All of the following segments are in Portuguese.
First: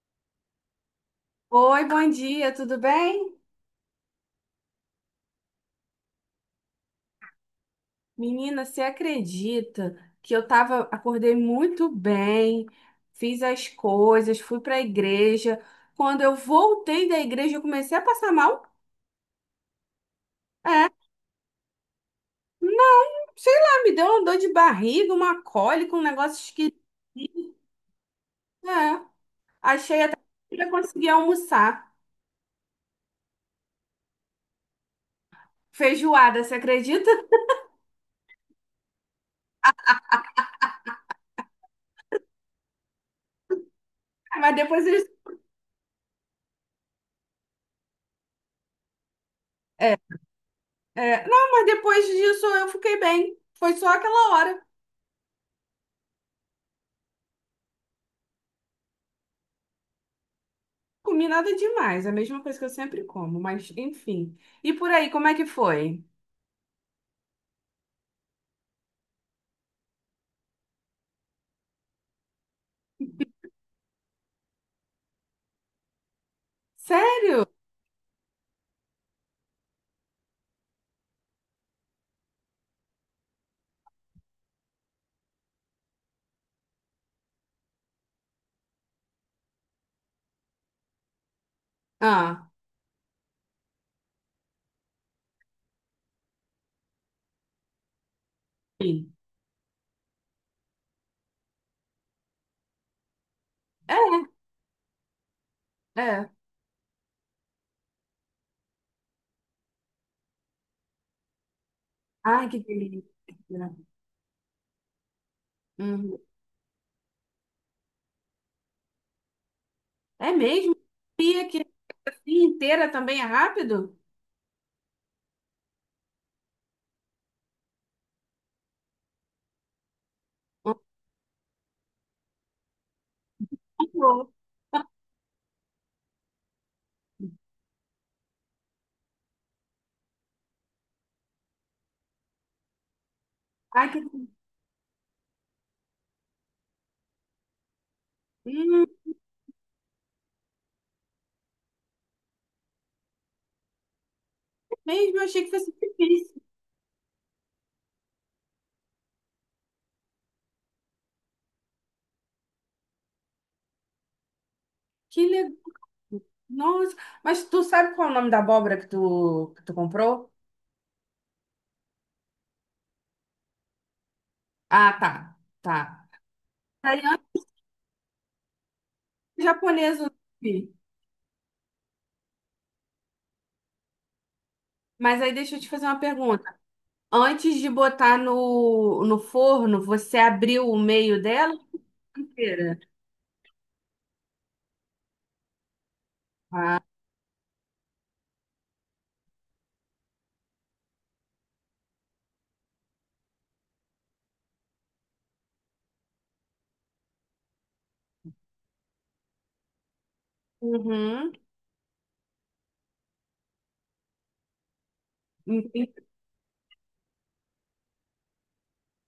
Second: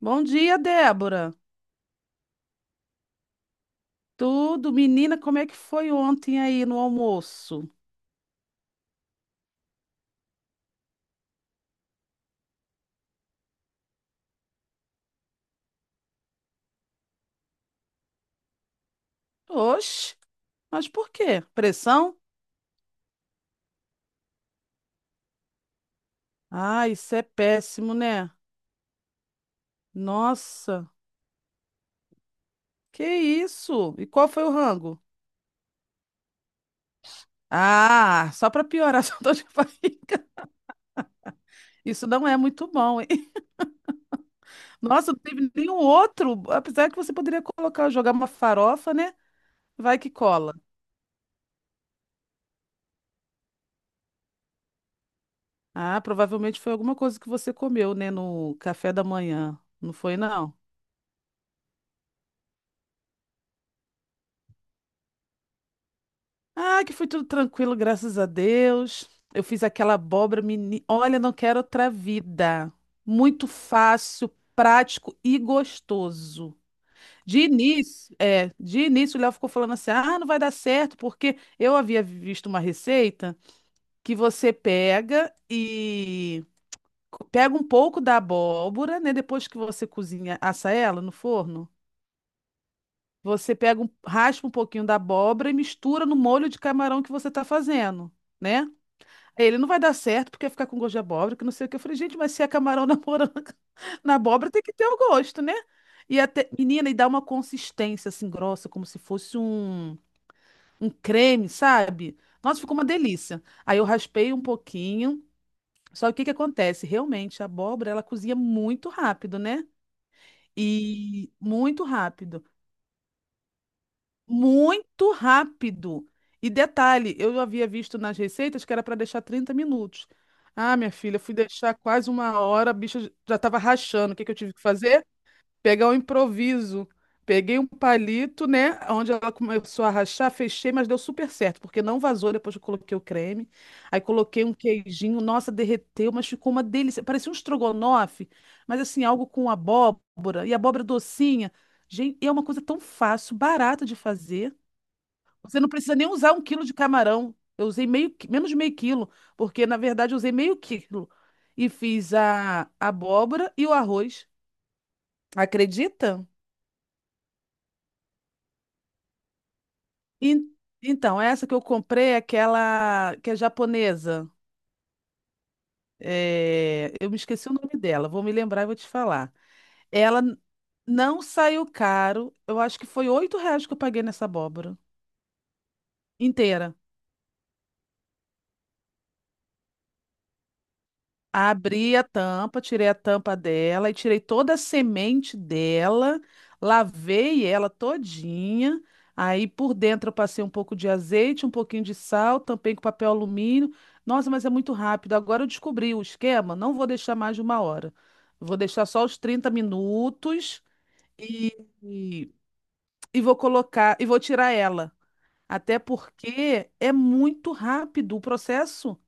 Bom dia, Débora. Oi, bom dia, tudo bem? Tudo, menina, como é que foi ontem aí no almoço? Menina, você acredita que acordei muito bem, fiz as coisas, fui para a igreja. Quando eu voltei da igreja, eu comecei a passar mal. Oxe, mas É, por quê? Pressão? não, sei lá, me deu uma dor de barriga, uma cólica, um negócio esquisito. Ah, isso é péssimo, né? É, achei até que eu ia Nossa, conseguir almoçar. que isso? E qual foi o rango? Feijoada, você acredita? Ah, só para piorar, só tô te falando. Isso não é muito bom, hein? Mas depois eles. Nossa, não teve nenhum outro, apesar que você poderia colocar, jogar uma farofa, né? É, Vai que cola. Não, mas depois disso eu fiquei bem. Foi só aquela hora. Ah, provavelmente foi alguma coisa que você comeu, né, no café da manhã. Não foi, não? Comi nada demais, é a mesma coisa que eu sempre como, mas enfim. E por aí, como é que foi? Ah, que foi tudo tranquilo, graças a Deus. Eu fiz aquela abóbora, menina. Olha, não quero outra vida. Muito fácil, prático e gostoso. De Sério? início, é, de início o Léo ficou falando assim: "Ah, não vai dar certo", porque eu havia visto uma receita que você pega e pega um pouco da abóbora, né, depois que você cozinha, assa ela no forno, Ah, você pega um, raspa um pouquinho da abóbora e mistura no molho de camarão que você está fazendo, né? sim. É, ele não vai dar certo porque ficar com gosto de abóbora, que não sei o que. Eu falei, gente, mas se é camarão na moranga, na abóbora, tem que ter o gosto, né? É, E é. até, menina, e dá uma consistência assim grossa, como se fosse um creme, sabe? Ai, que Nossa, ficou uma delícia. delícia. Aí eu raspei um pouquinho. Só que o Uhum. que que acontece? Realmente, a abóbora, ela cozinha muito rápido, né? É mesmo? E Pia que muito a rápido. pia inteira também é rápido? Muito rápido. E detalhe, eu havia visto nas receitas que era para deixar 30 minutos. Ah, minha filha, fui deixar quase uma hora, a bicha já estava rachando. O que Uhum. que eu tive que fazer? Pegar um improviso. Peguei um palito, né? Onde ela começou a rachar, fechei, mas deu super certo, porque não vazou depois que eu coloquei o creme. Ai, que... Aí coloquei um queijinho, nossa, derreteu, mas ficou uma delícia. Parecia um estrogonofe, mas Hum, assim, algo com abóbora, e abóbora docinha. Gente, e é uma coisa tão fácil, barata de fazer. é mesmo, eu achei que Você não fosse precisa nem usar difícil. um quilo de camarão. Eu usei meio, menos de meio quilo, porque na verdade eu usei meio quilo. E fiz a abóbora e o arroz. Que legal. Acredita? Nossa, mas tu sabe qual é o nome da abóbora que tu comprou? En- Então, essa que eu comprei é aquela que é japonesa. Ah, tá, tá. É, Aí, eu me antes esqueci o nome dela, vou me lembrar e vou te falar. japonesa, eu não Ela n- não saiu caro, eu acho que foi R$ 8 que eu paguei nessa abóbora mas aí deixa eu te fazer uma pergunta. inteira. Antes de botar no forno, você abriu o meio dela Abri a tampa, inteira? tirei a tampa dela e tirei toda a semente dela, Ah, lavei ela todinha. Aí por dentro eu passei um pouco de azeite, um pouquinho de sal, tampei com papel alumínio. Nossa, mas é muito rápido. Agora eu descobri o esquema, não vou deixar mais de uma hora. Vou deixar só os 30 minutos uhum. e, e, e vou colocar, e vou tirar ela. Até Entendi. porque é muito rápido o processo.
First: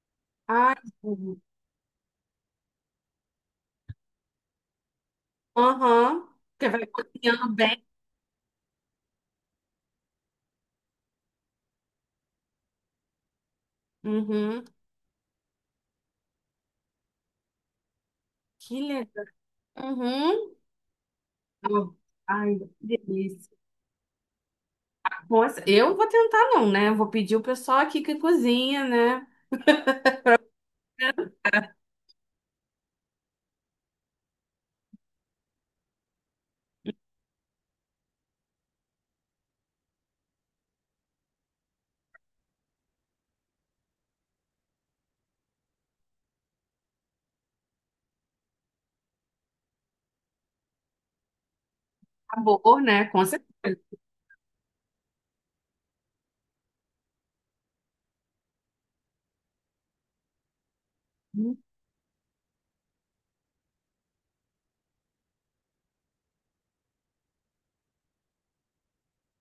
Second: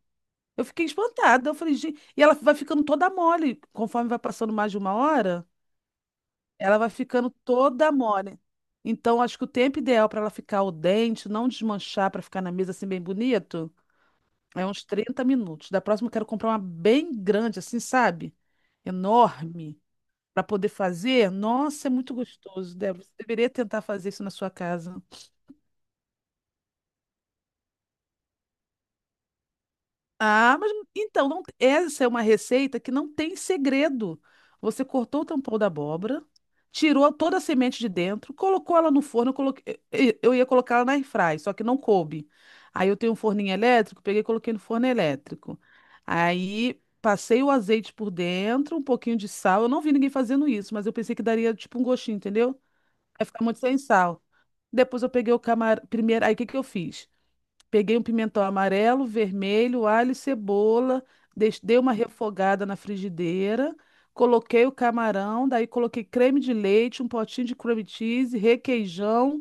Eu Ah, fiquei entendi. espantada. Eu falei, gente. E ela vai ficando toda mole. Conforme vai passando mais de uma hora, Aham. Porque ela vai vai ficando cozinhando bem. toda mole. Então, acho que o tempo ideal para ela ficar o dente, não desmanchar, para ficar na mesa assim bem bonito, Uhum. é uns 30 minutos. Da próxima, eu quero comprar uma bem grande, assim, sabe? Que legal. Enorme. Para Uhum. poder fazer. Nossa, é Oh, muito ai, gostoso, que Débora. Você deveria delícia. tentar fazer isso na sua casa. Nossa, eu vou tentar não, né? Eu vou pedir o pessoal aqui que cozinha, né? Ah, mas então, não- essa é uma receita que não tem segredo. Você cortou o tampão da abóbora, tirou toda a semente de dentro, colocou ela no forno. Eu ia colocar ela na airfry, só que não coube. Aí eu tenho um forninho elétrico, peguei e coloquei no forno elétrico. Aí passei o azeite por dentro, um pouquinho de sal. Eu não vi ninguém fazendo isso, mas eu pensei que daria tipo um gostinho, entendeu? Sabor, né? Com Vai ficar muito certeza. sem sal. Depois eu peguei o camarão. Primeiro, aí o que que eu fiz? Peguei um pimentão amarelo, vermelho, alho e cebola, Hum, dei uma refogada na frigideira, coloquei o camarão, daí coloquei creme de leite, um potinho de creme cheese, requeijão,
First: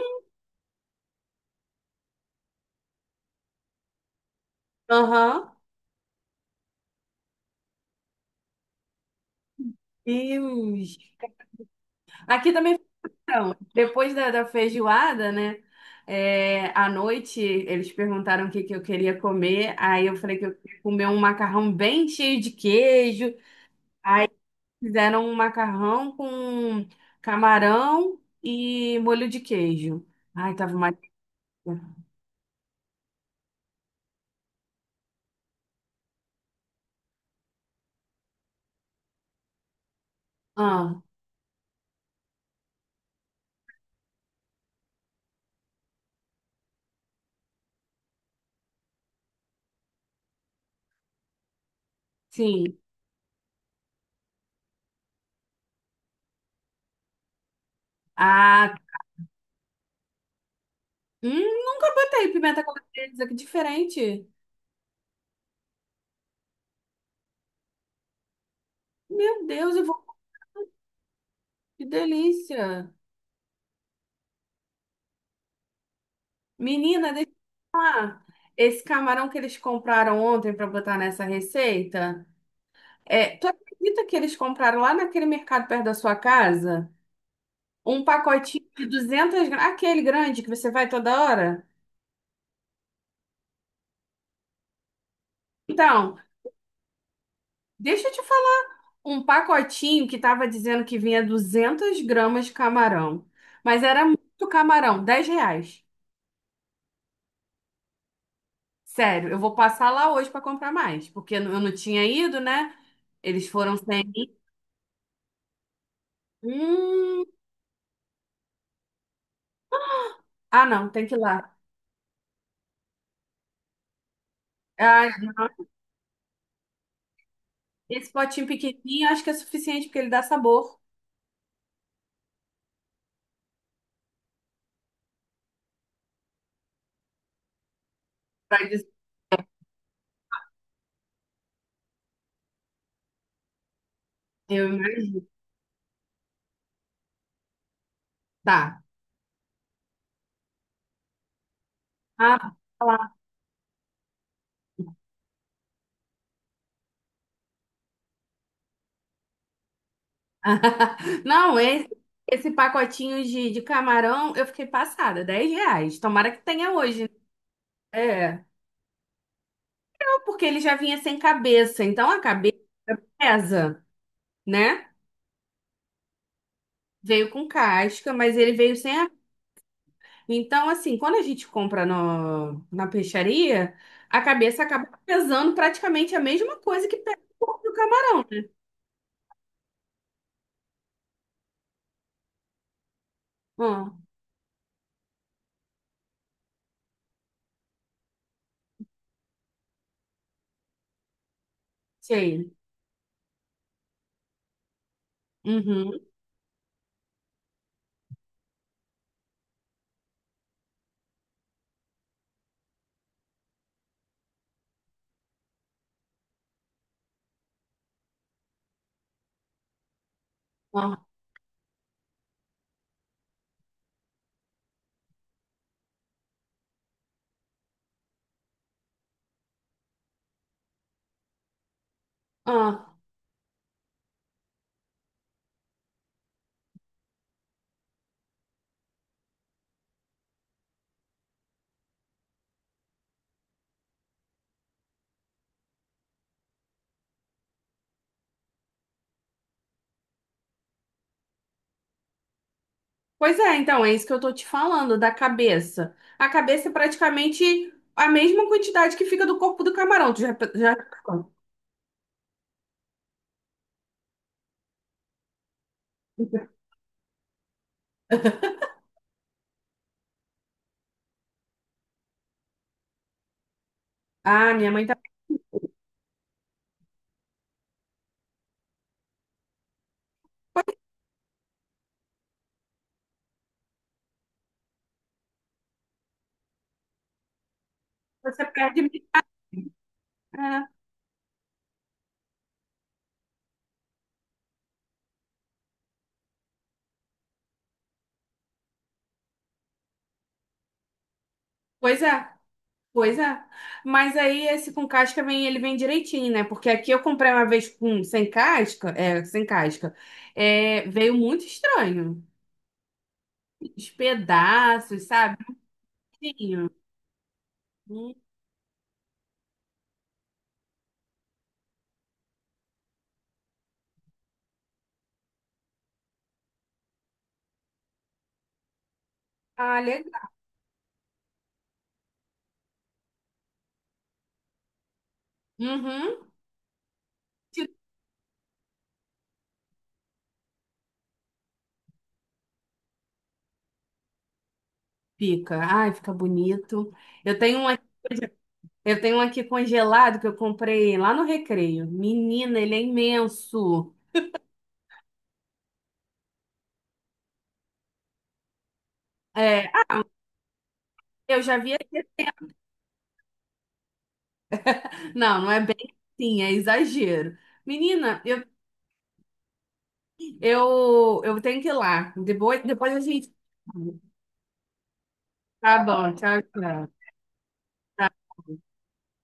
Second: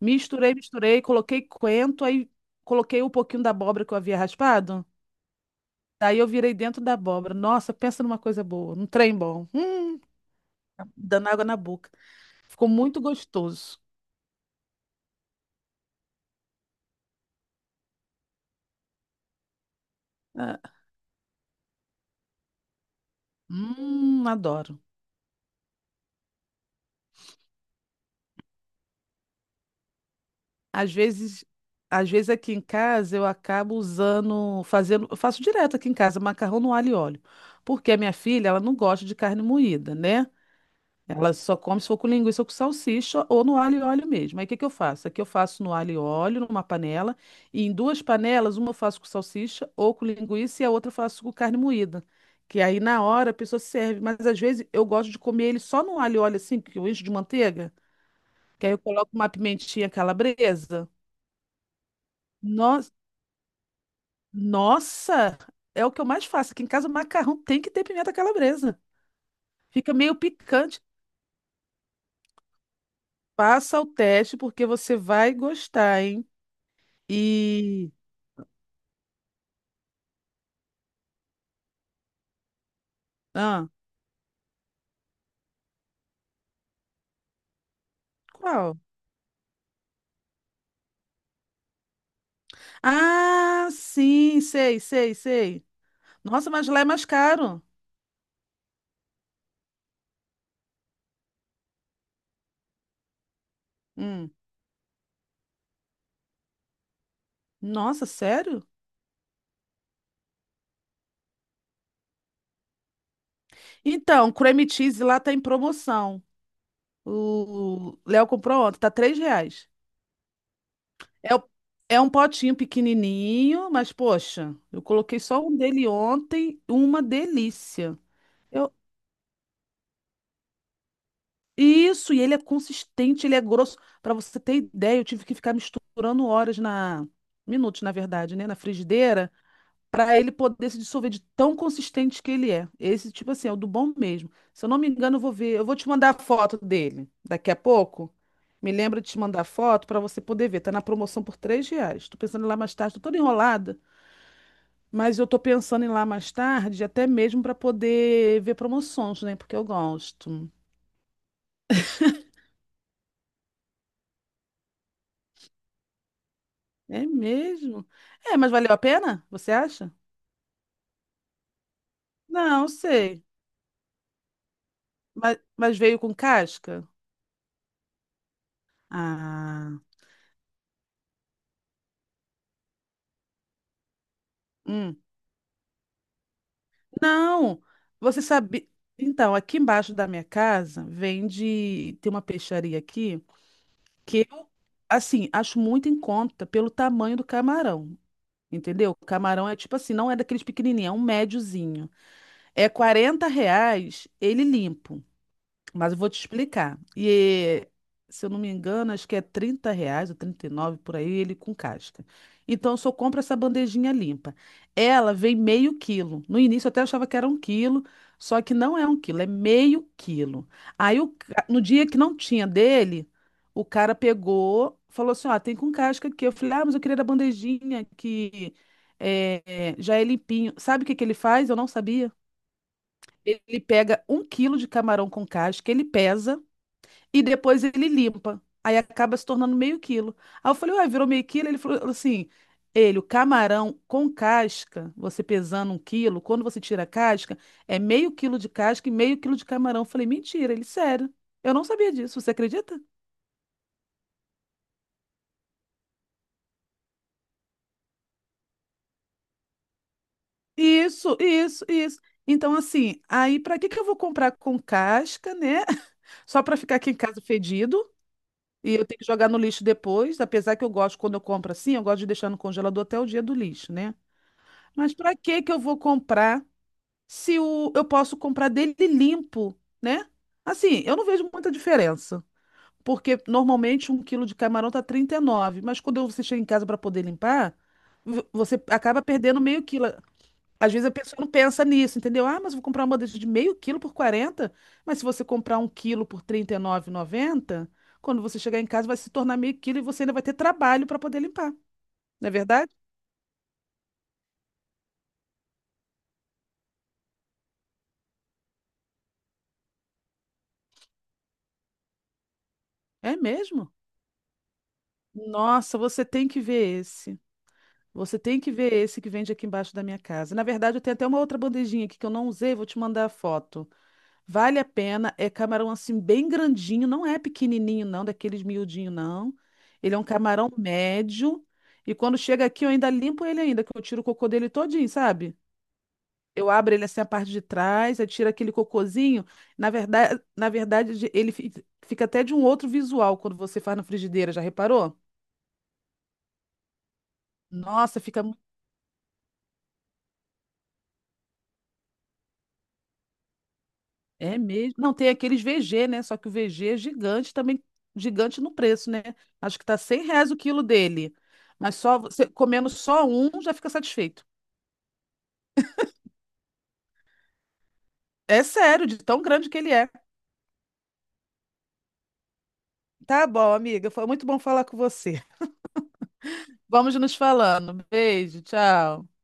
misturei, misturei, coloquei coentro, aí coloquei um pouquinho da abóbora que eu havia raspado. aham. Daí eu virei dentro da abóbora. Nossa, pensa numa coisa boa, num trem bom. Deus. Dando água na boca. Aqui Ficou também muito então, gostoso. depois da feijoada, né? É, à noite eles perguntaram que eu queria comer. Aí eu falei que eu Ah, queria comer um macarrão bem cheio de queijo. Adoro. Fizeram um macarrão com camarão e molho de queijo. Ai, tava uma. Às vezes, às vezes aqui em casa eu acabo usando, fazendo, eu faço direto aqui em casa, macarrão no alho e óleo, porque a minha filha, ela não gosta de carne moída, né? Ah, Ela só come se for com linguiça ou com salsicha ou no alho e óleo mesmo. Aí o que que eu faço? Aqui eu faço no alho e óleo, numa panela, e em duas panelas, uma eu faço com salsicha ou com linguiça e a outra eu faço com carne moída. Que sim. aí na hora a pessoa serve, mas às vezes eu gosto de comer ele só no alho e óleo assim, que eu encho de manteiga, que aí Ah, eu coloco uma pimentinha calabresa. Nunca botei pimenta No- calabresa, que diferente. Nossa, é o que eu mais faço. Aqui em casa, o macarrão tem que ter pimenta calabresa. Meu Deus, eu Fica vou. meio picante. Que delícia! Passa o teste, porque você vai gostar, hein? Menina, deixa eu te E. falar. Esse camarão que eles compraram ontem para botar nessa receita, é, tu Ah, acredita que eles compraram lá naquele mercado perto da sua casa? Um pacotinho qual? de 200 gramas, aquele grande que você vai toda hora? Ah, sim, sei, sei, sei. Então, Nossa, mas lá é mais caro. deixa eu te falar. Um pacotinho que tava dizendo que vinha 200 gramas de camarão, mas era Hum. muito camarão, R$ 10. Nossa, sério? Sério, eu vou passar lá hoje para comprar mais, porque eu não tinha ido, né? Eles foram sem Então, mim. creme cheese lá tá em promoção. Hum. O Léo comprou ontem, tá R$ 3. Ah, não, tem que ir É, lá. é um potinho pequenininho, mas poxa, eu Ah, coloquei só um dele ontem, uma delícia. esse potinho Eu, pequenininho acho que é suficiente porque ele dá sabor. isso, e ele é consistente, ele é grosso. Para você ter ideia, eu tive que ficar misturando horas na, minutos, na verdade, né, na Pra dizer, frigideira, para ele poder se dissolver de tão consistente que ele é. Esse tipo assim, é o do bom mesmo. Se eu eu não me engano, imagino. eu vou ver, eu vou te mandar a foto dele daqui a pouco. Tá. Me lembra de te mandar a foto para você poder ver. Tá na promoção por R$ 3. Tô pensando em ir Ah, lá mais tá tarde, tô lá. toda enrolada. Mas eu tô pensando em ir lá mais tarde, até mesmo para poder ver promoções, né? Porque eu gosto. Não, esse pacotinho de camarão eu fiquei passada, R$ 10. Tomara que tenha hoje. É Né? mesmo? É, É. mas valeu a pena? Você acha? Não, porque ele já vinha sem cabeça, então a cabeça Não, sei. pesa, né? Mas veio com casca? Veio com casca, mas ele veio sem a... Ah, Então, assim, quando a gente compra no, na peixaria, a cabeça acaba hum. pesando praticamente a mesma coisa que pesa o corpo Não, do você sabe. Então, aqui embaixo da minha casa vende. Tem uma peixaria aqui ah, que eu, assim, acho muito em conta pelo tamanho do camarão. Entendeu? O camarão é tipo assim, não é daqueles pequenininhos, é um médiozinho. sei. É R$ 40 ele limpo, mas eu Uhum. vou te explicar. E se eu não me engano, acho que é R$ 30 ou 39 por aí, ele com casca. Então eu só compro essa bandejinha limpa. Ela vem meio quilo. No início eu até achava que era um quilo, só que não é um quilo, é meio quilo. Ah, No dia que não tinha dele, o cara pegou, falou assim: ó, tem com casca aqui. Eu falei: ah, mas eu queria da bandejinha que é, é, já é limpinho. Sabe o que que ele faz? Eu não sabia. ah. Ele pega um quilo de camarão com casca, ele pesa e depois ele limpa. Aí acaba se tornando meio quilo. Aí eu falei, ué, virou meio quilo? Ele falou assim, ele, o camarão com casca, você pesando um quilo, quando você tira a casca, é meio quilo de casca e meio quilo de camarão. Eu falei, mentira, ele, sério. Eu não sabia disso, você acredita? Pois é, então, é isso que eu tô te falando, da cabeça. A cabeça é praticamente a mesma quantidade que fica do corpo do camarão. Tu já... Isso, isso, isso. Então, assim, aí pra que que eu vou comprar com casca, né? Só pra ficar aqui em casa fedido? E eu tenho que jogar no lixo depois, apesar que eu gosto, quando eu compro assim, eu gosto de deixar no congelador até o dia do lixo, né? Ah, minha mãe Mas tá. para que que eu vou comprar se o, eu posso comprar dele limpo, né? Assim, eu não vejo muita diferença, porque normalmente um quilo de camarão tá 39, mas quando você chega em casa para poder limpar, Você você perde. acaba perdendo meio quilo. É, Às vezes a pessoa não pensa nisso, entendeu? Ah, mas eu vou comprar uma bandeja de meio quilo por 40, mas se você comprar um quilo por 39,90, quando você chegar em casa vai se tornar meio quilo e você ainda vai ter trabalho para poder limpar. pois é, Não é verdade? pois é. Mas aí esse com casca vem, ele vem direitinho, né? Porque aqui eu comprei uma vez com sem casca, é, sem casca. É, veio muito estranho. É mesmo? Os pedaços, sabe? Nossa, você tem que Tinha. ver esse. Hum, Você tem que ver esse que vende aqui embaixo da minha casa. Na verdade, eu tenho até uma outra bandejinha aqui que eu não usei, vou te mandar a foto. Vale a pena. É camarão assim bem grandinho, não é pequenininho não, daqueles miudinho não. Ah, Ele é um legal. camarão médio e quando chega aqui eu ainda limpo ele ainda, que eu tiro o cocô dele todinho, sabe? Uhum. Eu abro ele assim a parte de trás, aí tira aquele cocôzinho. Na verdade, ele fica até de um outro visual quando você faz na frigideira, já reparou? Fica, ai, fica bonito. Eu tenho um, aqui- Nossa, fica eu tenho um aqui congelado que eu comprei lá no Recreio. Menina, ele é imenso. É mesmo. Não, tem aqueles VG, né? Só que o VG é gigante também, gigante no preço, né? Acho que É, tá ah, R$ 100 o quilo dele. eu já Mas vi. só você comendo só um já fica satisfeito. Não, não é bem assim, é exagero. Menina, É eu, sério, de tão grande que ele é. Eu tenho que ir lá. Depois a Tá gente. bom, amiga. Foi muito bom falar com você. Tá bom, tchau, Vamos nos falando. Beijo, tchau. tchau.